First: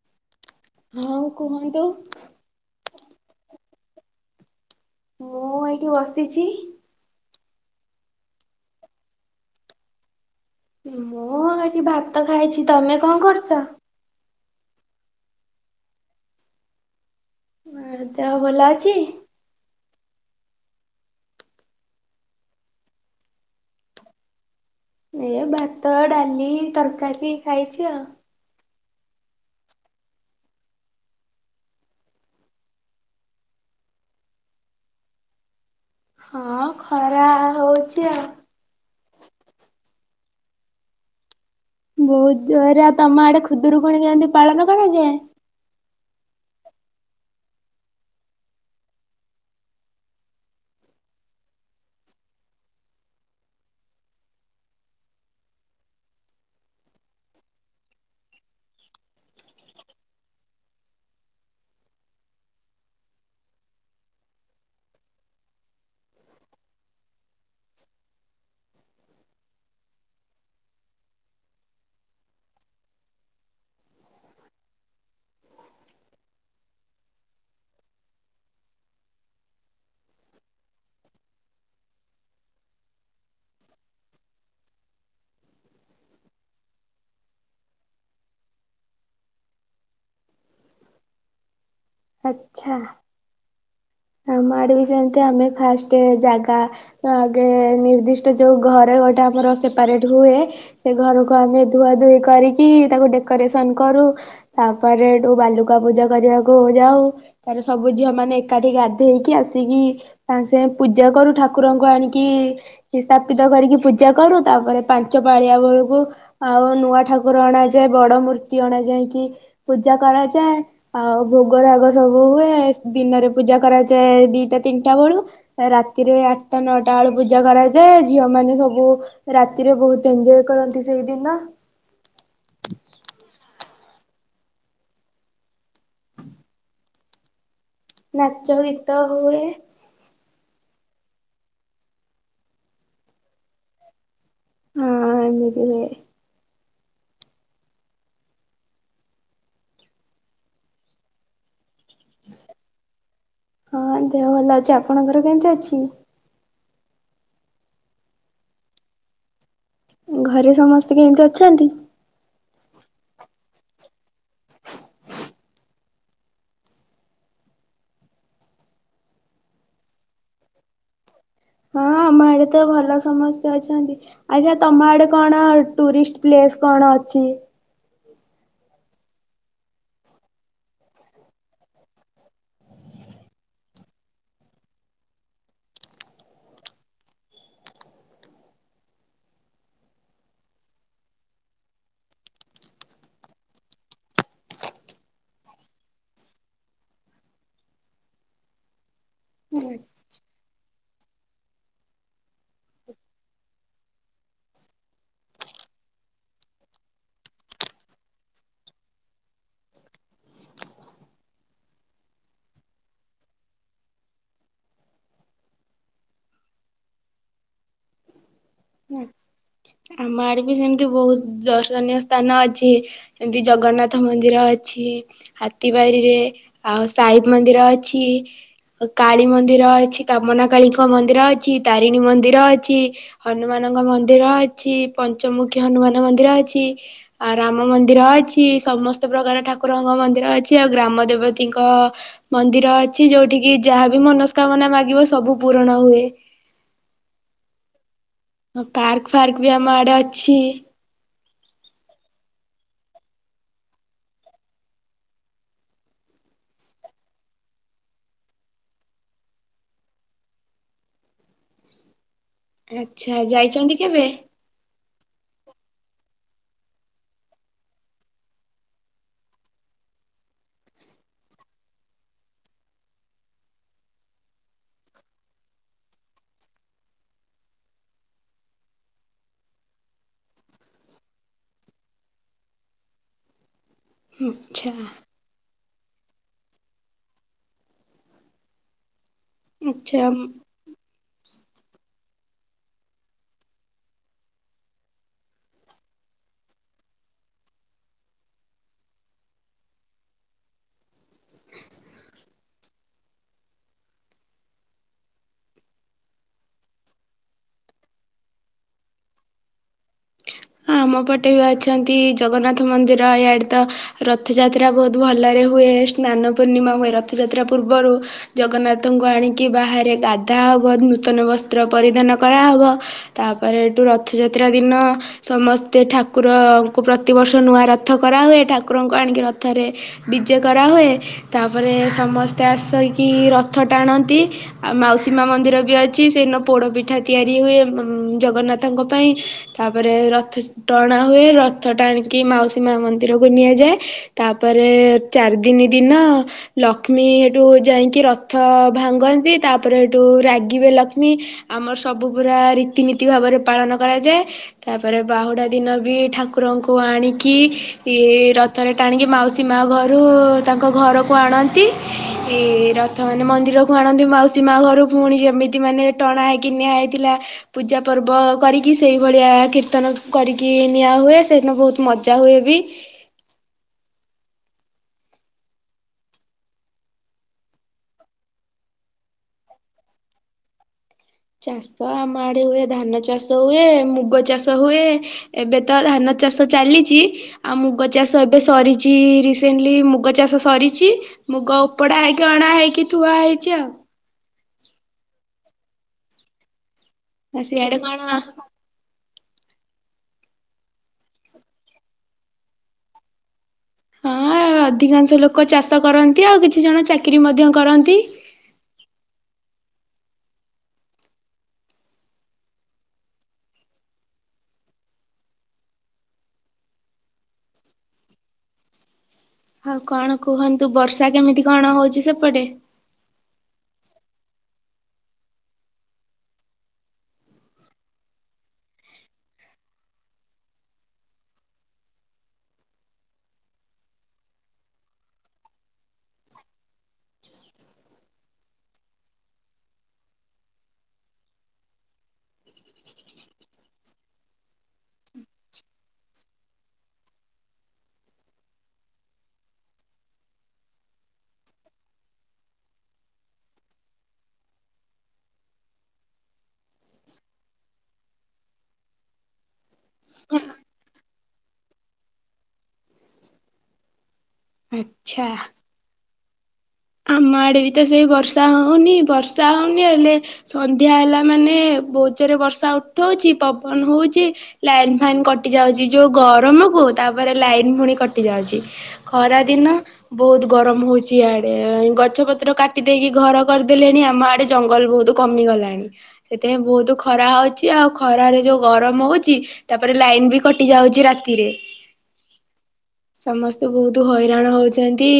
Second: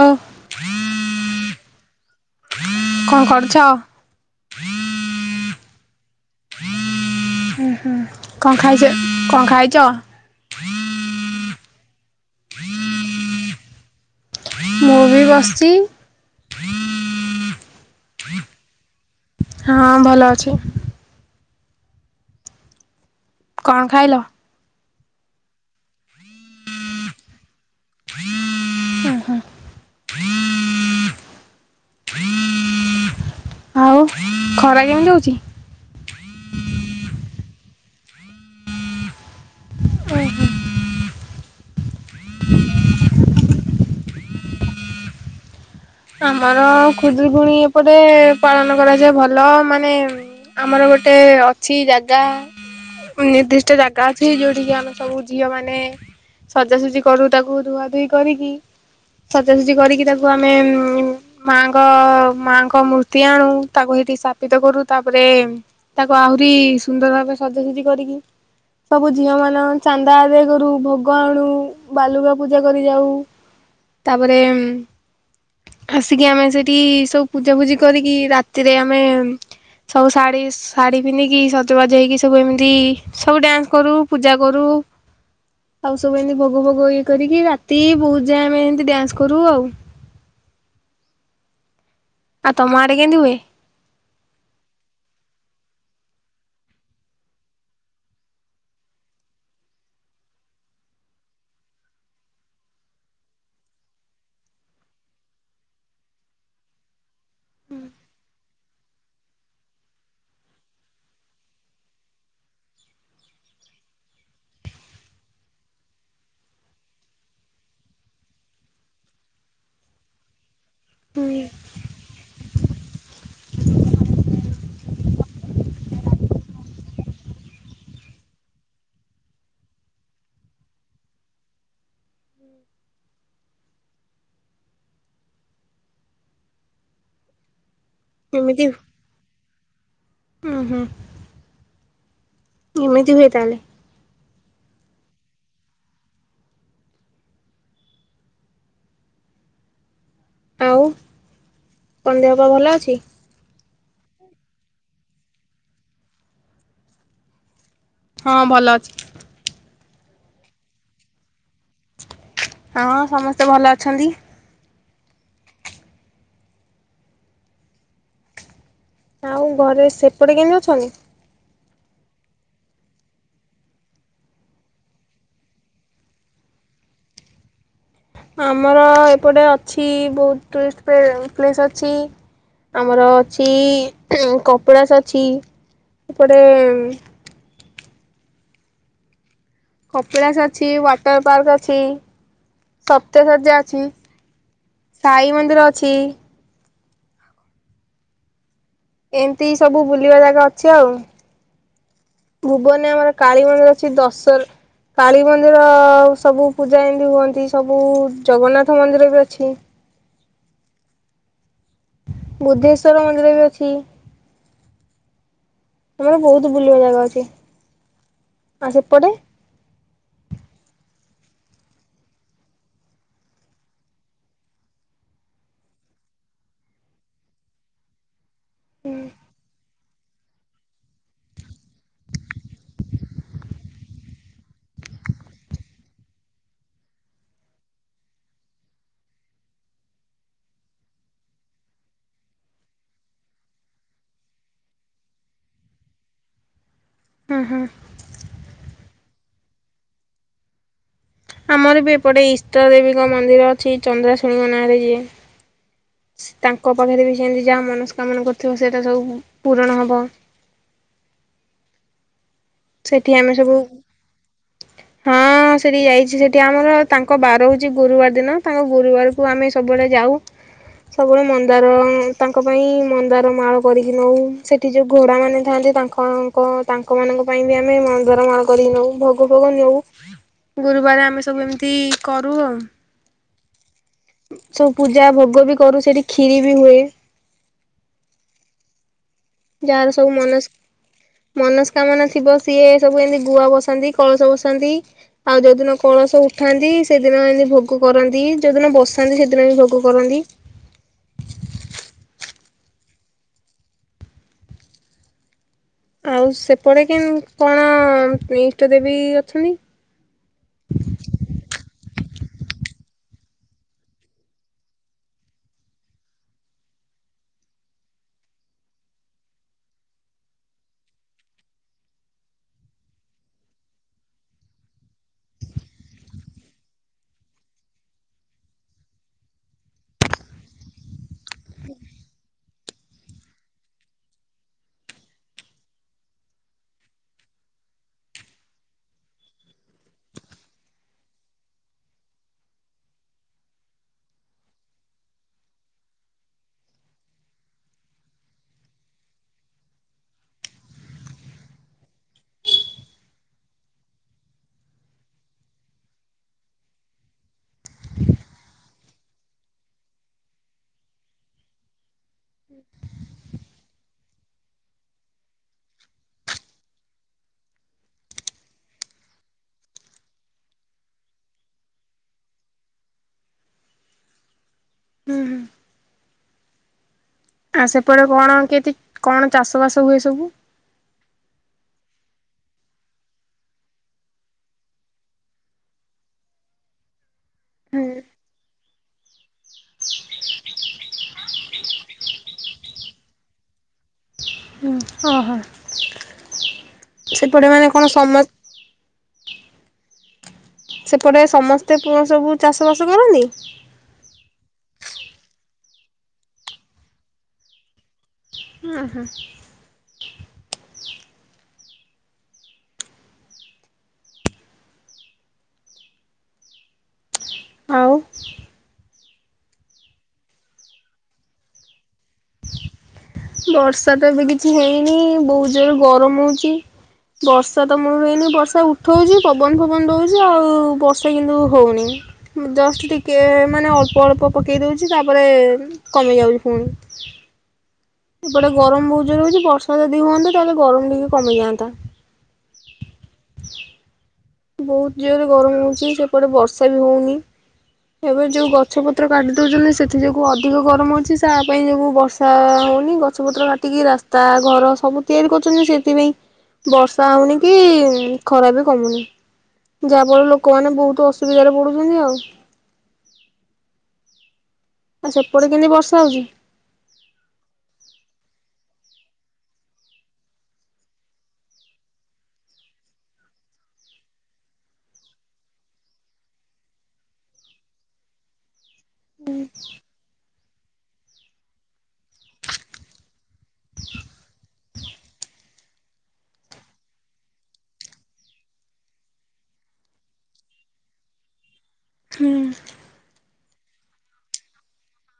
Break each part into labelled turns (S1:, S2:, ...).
S1: ଓ
S2: ହଁଉ କୁହନ୍ତୁ।
S1: କଣ କହୁଛ
S2: ମୁଁ ଏଇଠି ବସିଛି।
S1: ହୁଁ ହୁଁ କଣ ଖାଇଛ କଣ ଖାଇଛ?
S2: ମୁଁ ଆ ବା ଭାତ ଖାଇଛି ତମେ କଣ କରୁଛ?
S1: ମୁଁ ବି ବସିଛି
S2: ଆ ଦେହ ଭଲ ଅଛି।
S1: ହଁ ଭଲ ଅଛି କଣ ଖାଇଲ
S2: ଏ ଭାତ ଡାଲି ତରକାରୀ ଖାଇଛି ଆଉ।
S1: ହ ହୋ ଆଉ ଖରା କେଉଁ ଯାଉଛି।
S2: ହଁ ଖରା ହଉଛି ଆଉ।
S1: ଓ ହୋ
S2: ବହୁତ ଜୋରରେ ଆଉ ତମ ଆଡେ ଖୁଦରୁକୁୁଣ କେନ୍ତି ପାଳନ କଣ ଯେ
S1: ଆମର ଖୁଦ୍ରକୁୁଣୀ ଏପଟେ ପାଳନ କରାଯାଏ ଭଲ ମାନେ ଆମର ଗୋଟେ ଅଛି ଜାଗା ନିର୍ଦ୍ଦିଷ୍ଟ ଜାଗା ଅଛି ଯୋଉଠିକି ଆମେ ସବୁ ଝିଅ ମାନେ ସଜାସଜି କରୁ ତାକୁ ଧୁଆ ଧଇ କରିକି ସଜାସଜି କରିକି ତାକୁ ଆମେ ମାଙ୍କ ମାଙ୍କ ମୂର୍ତ୍ତି ଆଣୁ ତାକୁ ସେଇଠି ସ୍ଥାପିତ କରୁ ତାପରେ ତାକୁ ଆହୁରି ସୁନ୍ଦର ଭାରେ ସଜାସଜି କରିକି ସବୁ ଝିଅ ମାନ ଚାନ୍ଦା ଆଦାୟ କରୁ ଭୋଗ ଆଣୁ ବାଲୁକା ପୂଜା କରି ଯାଉ ତାପରେ ଆସିକି ଆମେ ସେଠି ସବୁ ପୂଜା ଫୂଜି କରିକି ରାତିରେ ଆମେ ସବୁ ଶାଢୀ ଶାଢୀ ପିନ୍ଧିକି ସଜବାଜ ହେଇକି ସବୁ ଏମିତି ସବୁ ଡ୍ୟାନ୍ସ କରୁ ପୂଜା କରୁ ଆଉ ସବୁ ଏମିତି ଭୋଗ ଭୋଗ ଇଏ କରିକି ରାତି ବହୁତ ଯାଏ ଆମେ ଏମିତି ଡ୍ୟାନ୍ସ କରୁ ଆଉ ଆ ତମ
S2: ଆଚ୍ଛା
S1: ଆଡ଼େ କେନତି ହୁଏ।
S2: ଆମ ଆଡେ ବି ଯେମତି ଆମେ ଫାଷ୍ଟ ଜାଗା ଆଗେ ନିର୍ଦ୍ଦିଷ୍ଟ ଯୋଉ ଘରେ ଗୋଟେ ଆମର ସେପାରେଟ ହୁଏ। ସେ ଘରକୁ ଆମେ ଧୁଆ ଧୁଇ କରିକି ତାକୁ ଡେକୋରେସନ କରୁ। ତାପରେ ଠୁ ବାଲୁକା ପୂଜା କରିବାକୁ ଯାଉ। ତାର ସବୁ ଝିଅ ମାନେ ଏକା ସେଠି ଗାଧେଇକି ଆସିକି ସାଙ୍ଗେ ସାଙ୍ଗେ ପୂଜା କରୁ। ଠାକୁରଙ୍କୁ ଆଣିକି ସ୍ଥାପିତ କରିକି ପୂଜା କରୁ ତାପରେ ପାଞ୍ଚ ପାଳିଆ ବେଳକୁ ଆଉ ନୂଆ ଠାକୁର ଅଣାଯାଏ। ବଡ ମୂର୍ତ୍ତି ଅଣା ଯାଇକି ପୂଜା କରାଯାଏ। ଆଉ
S1: ହୁଁ
S2: ଭୋଗ ରାଗ ସବୁ ହୁଏ। ହେସ୍ ଦିନରେ ପୂଜା କରାଯାଏ ଦିଟା ତିନିଟା ବେଳୁ ରାତିରେ ଆଠଟା ନଅଟା ବେଳୁ ପୂଜା କରାଯାଏ ଝିଅ ମାନ ସବୁ ରାତିରେ ବହୁତ ଏଞୟ କରନ୍ତି ସେଇଦିନ ନାଚ ଗୀତ ହୁଏ।
S1: ଓ ହୁଁ ଏମିତି ହୁଏ ତାହେଲେ।
S2: ହଁ ଅଁ ଏମିତି ହୁଏ।
S1: ଆଉ କଣ ଦେହପା ଭଲ ଅଛି।
S2: ହଁ ଦେହ ଭଲ ଅଛି ଆପଣଙ୍କର କେମିତି ଅଛି।
S1: ହଁ ଭଲ ଅଛି।
S2: ଘରେ ସମସ୍ତେ କେମିତି ଅଛନ୍ତି।
S1: ହଁ ସମସ୍ତେ ଭଲ ଅଛନ୍ତି। ଆଉ ଘରେ ସେପଟେ କେମିତି ଅଛନ୍ତି।
S2: ହଁ ଆମ ଆଡେ ତ ଭଲ ସମସ୍ତେ ଅଛନ୍ତି ଆଛା ତମ ଆଡେ କଣ ଟୁରିଷ୍ଟ ପ୍ଲେସ କଣ ଅଛି।
S1: ଆମର ଏପଟେ ଅଛି ବହୁତ ଟୁରିଷ୍ଟ ପେ ପ୍ଲେସ୍ ଅଛି। ଆମର ଅଛି କପିଳାସ ଅଛି ଏପଟେ। କପିଳାାସ ଅଛି ୱାଟର ପାର୍କ ଅଛି। ସପ୍ତଶଯ୍ୟା ଅଛି ସାଇ ମନ୍ଦିର ଅଛି। ଏମିତି ସବୁ ବୁଲିବା ଜାଗା ଅଛି ଆଉ ଭୁବନରେ ଆମର କାଳୀ ମନ୍ଦିର ଅଛି। ଦଶହର କାଳୀ ମନ୍ଦିର ସବୁ ପୂଜା ଏମିତି ହୁଅନ୍ତି ସବୁ ଜଗନ୍ନାଥ ମନ୍ଦିର ବି ଅଛି। ବୁଦ୍ଧେଶ୍ଵର ମନ୍ଦିର ବି ଅଛି। ଆମର ବୋହୁତ୍ ବୁଲିବା ଜାଗା ଅଛି। ଆଉ ସେପଟେ।
S2: ଆମ ଆଡେ ବି ସେମିତି ବହୁତ ଦର୍ଶନୀୟ ସ୍ଥାନ ଅଛି। ଯେମିତି ଜଗନ୍ନାଥ ମନ୍ଦିର ଅଛି ହାତୀିବାରିରେ ଆଉ ସାଇ ମନ୍ଦିର ଅଛି।
S1: ହୁଁ
S2: କାଳୀ ମନ୍ଦିର ଅଛି। କାମନା କାଳୀଙ୍କ ମନ୍ଦିର ଅଛି ତାରିଣୀ ମନ୍ଦିର ଅଛି। ହନୁମାନଙ୍କ ମନ୍ଦିର ଅଛି ପଞ୍ଚମୁଖୀ ହନୁମାନ ମନ୍ଦିର ଅଛି। ଆ ରାମ ମନ୍ଦିର ଅଛି ସମସ୍ତ ପ୍ରକାର ଠାକୁରଙ୍କ ମନ୍ଦିର ଅଛି। ଆଉ ଗ୍ରାମ ଦେବତୀଙ୍କ ମନ୍ଦିର ଅଛି ଯୋଉଠିକି ଯାହା ବି ମନସ୍କାମନା ମାଗିବ ସବୁ ପୂରଣ ହୁଏ।
S1: ହୁଁ ହୁଁ
S2: ହଁ ପାର୍କ ଫାର୍କ ବି ଆମ ଆଡେ ଅଛି।
S1: ଆମର ବି ଏପଟେ ଇଷ୍ଟ ଦେବୀଙ୍କ ମନ୍ଦିର ଅଛି ଚନ୍ଦ୍ରାଶୁଣୀଙ୍କ ନାଁରେ ଯିଏ। ତାଙ୍କ ପାଖରେ ବି ସେମିତି ଯାହା ମନସ୍କାମନା କରିଥିବ ସେଟା ସବୁ ପୂୁରଣ ହବ। ସେଠି
S2: ଆଛା
S1: ଆମେ ସବୁ
S2: ଯାଇଛନ୍ତି କେବେ?
S1: ହଁ ସେଠିକି ଯାଇଛି ସେଠି ଆମର ତାଙ୍କ ବାର ହଉଛି ଗୁରୁବାର ଦିନ। ତାଙ୍କ ଗୁରୁବାରକୁ ଆମେ ସବୁବେଳେ ଯାଉ ସବୁବେଳେ ମନ୍ଦାର ତାଙ୍କ ପାଇଁ ମନ୍ଦାର ମାଳ କରିକି ନଉ ସେଠି ଯୋଉ ଘୋଡା ମାନେ ଥାଆନ୍ତି ତାଙ୍କ ଙ୍କ ତାଙ୍କ ମାନଙ୍କ ତା ପାଇଁ ବି ଆମେ ମନ୍ଦାର ମାଳ କରିି ନଉ ଭୋଗ ଭୋଗ ନଉ। ଗୁରୁବାର ଆମେ ସବୁ ଏମିତି କରୁ ଆଉ।
S2: ଆଚ୍ଛା
S1: ସବୁ ପୂଜା ଭୋଗ ବି କରୁ ସେଠି କ୍ଷିରି ବି ହୁଏ। ଯାହାର
S2: ଆଚ୍ଛା।
S1: ସବୁ
S2: ହଁ
S1: ମନସ୍ ମନସ୍କାମନା ଥିବ ସିଏ ସବୁ ଏମିତି ଗୁଆ ବସାନ୍ତି କଳସ ବସାନ୍ତି। ଆଉ ଯୋଉଦିନ କଳସ ଉଠାନ୍ତି ସେଦିନ ଏମିତି ଭୋଗ କରନ୍ତି। ଯୋଉଦିନ ବସାନ୍ତି ସେଦିନ ବି ଭୋଗ କରନ୍ତି। ଆଉ ସେପଟେ କି କଣ ଇଷ୍ଟ ଦେବୀ ଅଛନ୍ତି।
S2: ଆମ ପଟେ ବି ଅଛନ୍ତି। ଜଗନ୍ନାଥ ମନ୍ଦିର ଇଆଡ଼େ ତ ରଥଯାତ୍ରା ବହୁତ ଭଲରେ ହୁଏ। ସ୍ନାନ ପୂର୍ଣ୍ଣିମା ହୁଏ ରଥଯାତ୍ରା ପୂର୍ବରୁ ଜଗନ୍ନାଥଙ୍କୁ ଆଣିକି ବାହାରେ ଗାଧାହବ ନୂତନ ବସ୍ତ୍ର ପରିଧାନ କରାହେବ। ତାପରେ ଏଠୁ ରଥଯାତ୍ରା ଦିନ ସମସ୍ତେ ଠାକୁରଙ୍କୁ ପ୍ରତିବର୍ଷ ନୂଆ ରଥ କରାହୁଏ। ଠାକୁରଙ୍କୁ ଆଣିକି ରଥରେ ବିଜେ କରାହୁଏ। ତପରେ ସମସ୍ତେ ଆସିକି ରଥ ଟାଣନ୍ତି ଆଉ ମାଉସୀ ମା ମନ୍ଦିର ବି ଅଛି। ସେଦିନ ପୋଡ଼ପିଠା ତିଆରି ହୁଏ ଜଗନ୍ନାଥଙ୍କ ପାଇଁ ତାପରେ ତାରେ ରଥ ଟଣା ହୁଏ ରଥ ଟାଣିକି ମାଉସୀ ମା ମନ୍ଦିରକୁ ନିଆଯାଏ ତାପରେ ଚାରିଦିନି ଦିନ ଲକ୍ଷ୍ମୀ ଏଠୁ ଯାଇକି ରଥ ଭାଙ୍ଗନ୍ତି ତାପରେ ହେଠୁ ରାଗିବେ ଲକ୍ଷ୍ମୀ ଆମର ସବୁ ପୁରା ରୀତିନୀତି ଭାବରେ ପାଳନ କରାଯାଏ। ତାପରେ ବାହୁଡ଼ା ଦିନ ବି ଠାକୁରଙ୍କୁ ଆଣିକି ରଥରେ ଟାଣିକି ମାଉସୀ ମା ଘରୁ ତାଙ୍କ ଘରକୁ ଆଣନ୍ତି। ଏ ରଥ ମାନେ ମନ୍ଦିରକୁ ଆଣ ଆଣନ୍ତି ମାଉସୀ ମା ଘରୁ ପୁଣି ଯେମିତି ମାନେ ଟଣା ହେକିନିଆ ହେଇଥିଲା ପୂଜା ପର୍ବ କରିକି ସେଇଭଳିଆ କୀର୍ତ୍ତନ କରିକି ନିଆ ହୁଏ ସେଇଦିନ ବହୁତ ମଜା ହୁଏ ବି
S1: ହୁଁ ହୁଁ ଆଉ ସେପଟେ କଣ କେତି କଣ ଚାଷ ବାସ ହୁଏ ସବୁ
S2: ଚାଷ ଆମ ଆଡେ ହୁଏ ଧାନ ଚାଷ ହୁଏ ମୁଗ ଚାଷ ହୁଏ ଏବେ ତ ଧାନ ଚାଷ ଚାଲିଚି ଆଉ ମୁଗ ଚାଷ ଏବେ ସରିଚି ରିସେଣ୍ଟଲି ମୁଗ ଚାଷ ସରିଚି ମୁଗ ଉପଡା ହେଇକି ଅଣା ହେଇକି ଥୁଆ ହେଇଛି ଆଉ। ଆଉ
S1: ସେପଟ ମାନେ
S2: ସିଆଡେ
S1: କଣ ସମ ସେପଟେ ସମସ୍ତେ ସବୁ ଚାଷବାସ କରନ୍ତି।
S2: ହଁ ଅଧିକାଂଶ ଲୋକ ଚାଷ କରନ୍ତି ଆଉ କିଛି ଜଣ ଚାକିରିୀ ମଧ୍ୟ କରନ୍ତି।
S1: ହଁ ହଁ। ଆଉ।
S2: ଆଉ କଣ କୁହନ୍ତୁ ବର୍ଷା କେମିତି କଣ ହଉଚି ସେପଟେ।
S1: ବର୍ଷା ତ ଏବେ କିଛି ହେଇନି ବହୁତ ଜୋରେ ଗରମ ହଉଛି ବର୍ଷା ତ ମୁଁ ହେଇନି ବର୍ଷା ଉଠଉଛି ପବନ ଫବନ ଦଉଛି ଆଉ ବର୍ଷା କିନ୍ତୁ ହଉନି ଜଷ୍ଟ ଟିକେ ମାନେ ଅଳ୍ପ ଅଳ୍ପ ପକେଇ ଦଉଛି ତାପରେ କମେଇ ଯାଉଛି ପୁଣି। ସେପଟେ ଗରମ ବହୁତ ଜ ରହୁଛି ବର୍ଷା ଯଦି ହୁଅନ୍ତା ତାହେଲେ ଗରମ ଟିକେ କମିଯାଆନ୍ତା। ବହୁତ ଜୋରେ ଗରମ ହଉଚି ସେପଟେ ବର୍ଷା ବି ହଉନି ଏବେ ଯୋଉ ଗଛ ପତ୍ର କାଟି ଦଉଛନ୍ତି ସେଥି ଯୋଗୁ ଅଧିକ ଗରମ ହଉଛି ତା ପାଇଁ ଯୋଗୁ ବର୍ଷା ହଉନି ଗଛ ପତ୍ର କାଟିକି ରାସ୍ତା ଘର ସବୁ ତିଆରି କରୁଛନ୍ତି ସେଥିପାଇଁ ବର୍ଷା ହଉନି କି ଖରା ବି କମୁନି। ଯାହା ଫଳରେ ଲୋକମାନୋନ ବହୁତ୍ ଅସୁ ସୁବିଧାରେ ପଡୁଛନ୍ତି ଆଉ। ଆଉ
S2: ଆଚ୍ଛା
S1: ସେପଟେ କେମିତି ବର୍ଷା ହଉଚି।
S2: ଆମ ଆଡେ ବି ତ ସେଇ ବର୍ଷା ହଉନି ବର୍ଷା ହଉନି ହେଲେ ସନ୍ଧ୍ୟା ହେଲା ମାନେ ବୋଉ ଜୋରେ ବର୍ଷା ଉଠଉଛି ପବନ ହଉଛି ଲାଇନ ଫାଇନ୍ କଟି ଯାଉଛି ଯୋଉ ଗରମ କ ତାପରେ ଲାଇନ ପୁଣି କଟି ଯାଉଛି। ଖରା ଦିନ ବହୁତ୍ ଗରମ ହଉଛି ଆଡ ଗଛ ପତ୍ର କାଟି ଦେଇେଇକି ଘର କରିଦେଲେଣି ଆମ ଆଡେ ଜଙ୍ଗଲ ବହୁତ କମିଗଲାଣି ସେଥିପାଇଁ ବହୁତ ଖରା ହଉଛି ଆଉ ଖରାରେ ଯୋଉ ଗରମ ହଉଛି ତାପରେ ଲାଇନ ବି କଟି ଯାଉଛି ରାତିରେ।
S1: ହୁଁ।
S2: ସମସ୍ତେ ବହୁତ ହଇରାଣ ହଉଛନ୍ତି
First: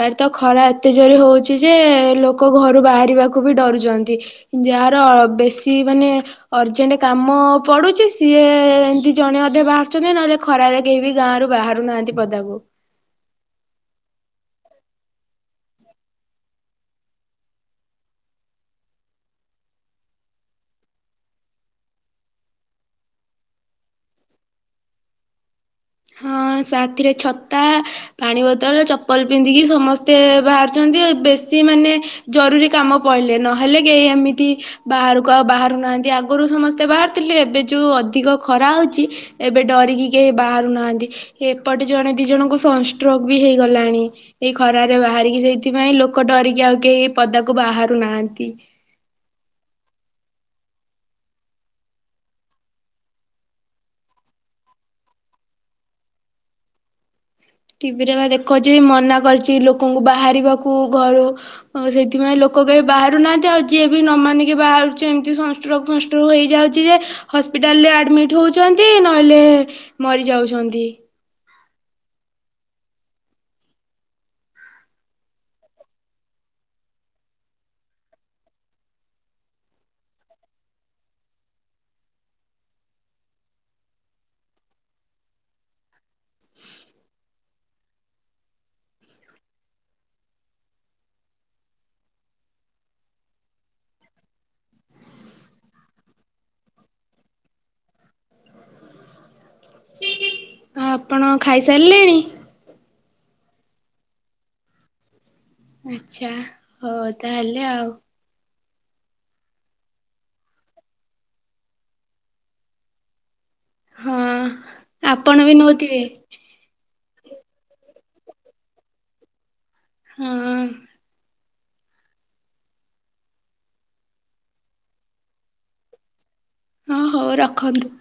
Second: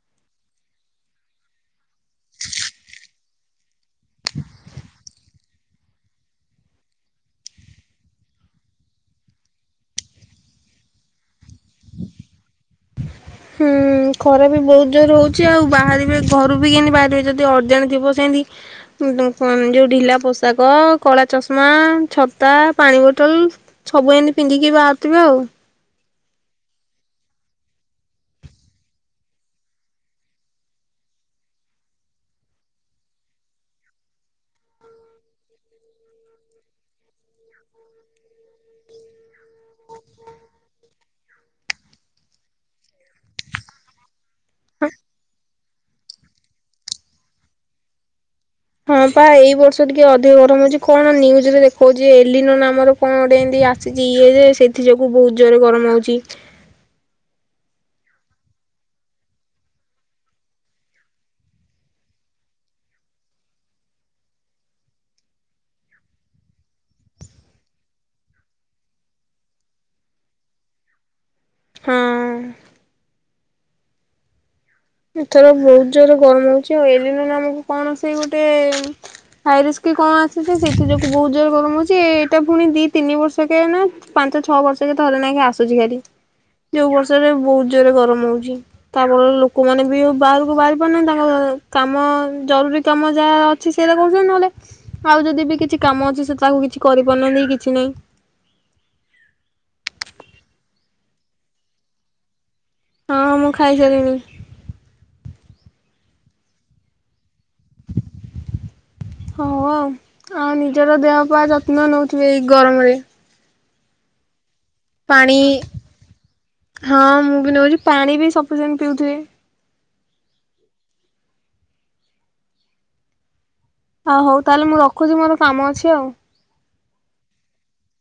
S2: କା ତ ଖରା ଏତେ ଜୋରେ ହଉଚି। ଯେ ଲୋକ ଘରୁ ବାହାରିବାକୁ ବି ଡରୁଛନ୍ତି ଯାହାର ବେଶୀ ମାନେ ଅର୍ଜେଣ୍ଟ କାମ ପଡୁଚି ସିଏ ଏମିତି ଜଣେ ଅଧ ବାହାରୁଛନ୍ତି ନହେଲେ ଖରାରେ କେହି ବି ଗାଁ ରରୁ ବାହାରୁ ନାହାନ୍ତି ପଦାକୁ
S1: ହୁଁ ଖରା ବି ବହୁତ ଜୋର ହଉଛି ଆଉ ବାହାରିବେ ଘରୁ ବି କେମିତି ବାହାରିବେ ଯଦି ସର୍ଜେଣ୍ଟ ଥିବ ସେମିତି ଯୋଉ ଢିଲା ପୋଷାକ କଳା ଚଷମା ଛତା ପାଣି ବୋଟଲ ସବୁ ଏମିତି ପିନ୍ଧିକି ବାହାରୁଥିବେ ଆଉ।
S2: ହଁ ସାଥିରେ ଛତା ପାଣି ବୋତଲ ଚପଲ ପିନ୍ଧିକି ସମସ୍ତେ ବାହାରୁଛନ୍ତି ବେଶୀ ମାନେ ଜରୁରୀ କାମ ପଡ଼ିଲେ ନହେଲେ କେହି ଏମିତି ବାହାରକୁ ଆଉ ବାହାରୁନାହାଁନ୍ତି ଆଗରୁ ସମସ୍ତେ ବାହାରାରୁଥିଲେ ଏବେ ଯୋଉ ଅଧିକ ଖରା ହଉଛି ଏବେ ଡରିକି କେହି ବା ହାନ୍ତି ଏପଟେ ଜଣେ ଦି ଜଣଙ୍କୁ ସଷ୍ଟ୍ରୋକ ବି ହେଇଗଲାଣି। ସେଇ ଖର ରେ ବାହାରିକି ସେଇ ସେଥିପାଇଁ ଲୋକ ଡରିକି ଆଉ କେହି ପଦାକୁ ବାହାରୁ ନାହାନ୍ତି।
S1: ହଁ ପା ଏଇ ବର୍ଷ ଟିକେ ଅଧିକ ଗରମ ହଉଛି କଣ ନିୁଜରେ ଦେଖଉଛି ଏଲିନ ନାମରେ କଣ ଗୋଟେ ଏମତି ଆସିଛି ଇଏ ଯେ ସେଇଥି ଯୋଗୁ ବହୁତ ଜୋରରେ ଗରମ ହଉଚି।
S2: ଟିଭିରେ ବା ଦେଖଛି ମନା କରିଛି ଲୋକଙ୍କୁ ବାହାରିବାକୁ ଘରୁ ସେଥିପାଇଁ ଲୋକ କେହି ବାହାରୁନାହାନ୍ତି ଆଉ ଯିଏ ବି ନ ମାନିକି ବାହାରୁଛି ଏମିତି ସଷ୍ଟ୍ରକ ଫଷ୍ଟ୍ରକ ହେଇଯାଉଚି ଯେ ହସ୍ପିଟାଲରେ ଆଡମିଟ ହଉଛନ୍ତି ନହେଲେ ମରିଯାଉଛନ୍ତି।
S1: ହଁ। ଏଥର ବହୁତ ଜୋରରେ ଗରମ ହଉଛି ଆଉ ଏଲିନ ଆମକୁ କଣ ସେ ଗୋଟେ ହସ୍କ କଣ ଆସିୁଛି ସେଇଥି ଯୁ ବହୁତ ଜୋରରେ ଗରମ ହଉଛି ଏଇଟା ପୁଣି ଦି ତିନି ବର୍ଷ କେ ନା ପାଞ୍ଚ ଛଅ ବର୍ଷ କେ ଥରେ ନାଇଁ ଆସୁଛି ଖାଲି ଯୋଉ ବର୍ଷରେ ବହୁତ ଜୋରରେ ଗରମ ହଉଛି ତାପରେ କୋଉମାନୋନ ବି ବାହାରକୁ ବାହାରି ପାରୁନାହାନ୍ତି ତାଙ୍କ କାମ ଜରୁରୀ କାମ ଯାହା ଅଛି ସେଟା କରହୁଛନ୍ତି ନହେଲେ ଆଉ ଯଦି ବି କିଛି କାମ ଅଛି ସେ ତାକୁ କିଛି କରିପାରୁନାହାନ୍ତି କିଛି ନାହିଁ।
S2: ଆ ଆପଣ ଖାଇସାରିଲେଣି।
S1: ହଁଁ ମୁଁ ଖାଇସାରିଲିନି।
S2: ଆଛା ହଉ ତାହେଲେ ଆଉ।
S1: ହଁ ଆଉ ନିଜର ଦେହ ପାଇଁ ଯତ୍ନ ନଉଥିବେ ଏଇ ଗରମରେ।
S2: ହଁ।
S1: ପାଣି
S2: ଆପଣ ବି ନଉଥିବେ
S1: ହଁ ମୁଁ ବି ନଉଚି ପାଣି ବି ସପିସେଣ୍ଟ ପିଉଥିବେ
S2: ହୁଁ
S1: ହଉ ହଉ ତାହେଲେ ମୁଁ ରଖୁଛି ମୋର କାମ ଅଛି ଆଉ
S2: ହଁ ହଉ ରଖନ୍ତୁ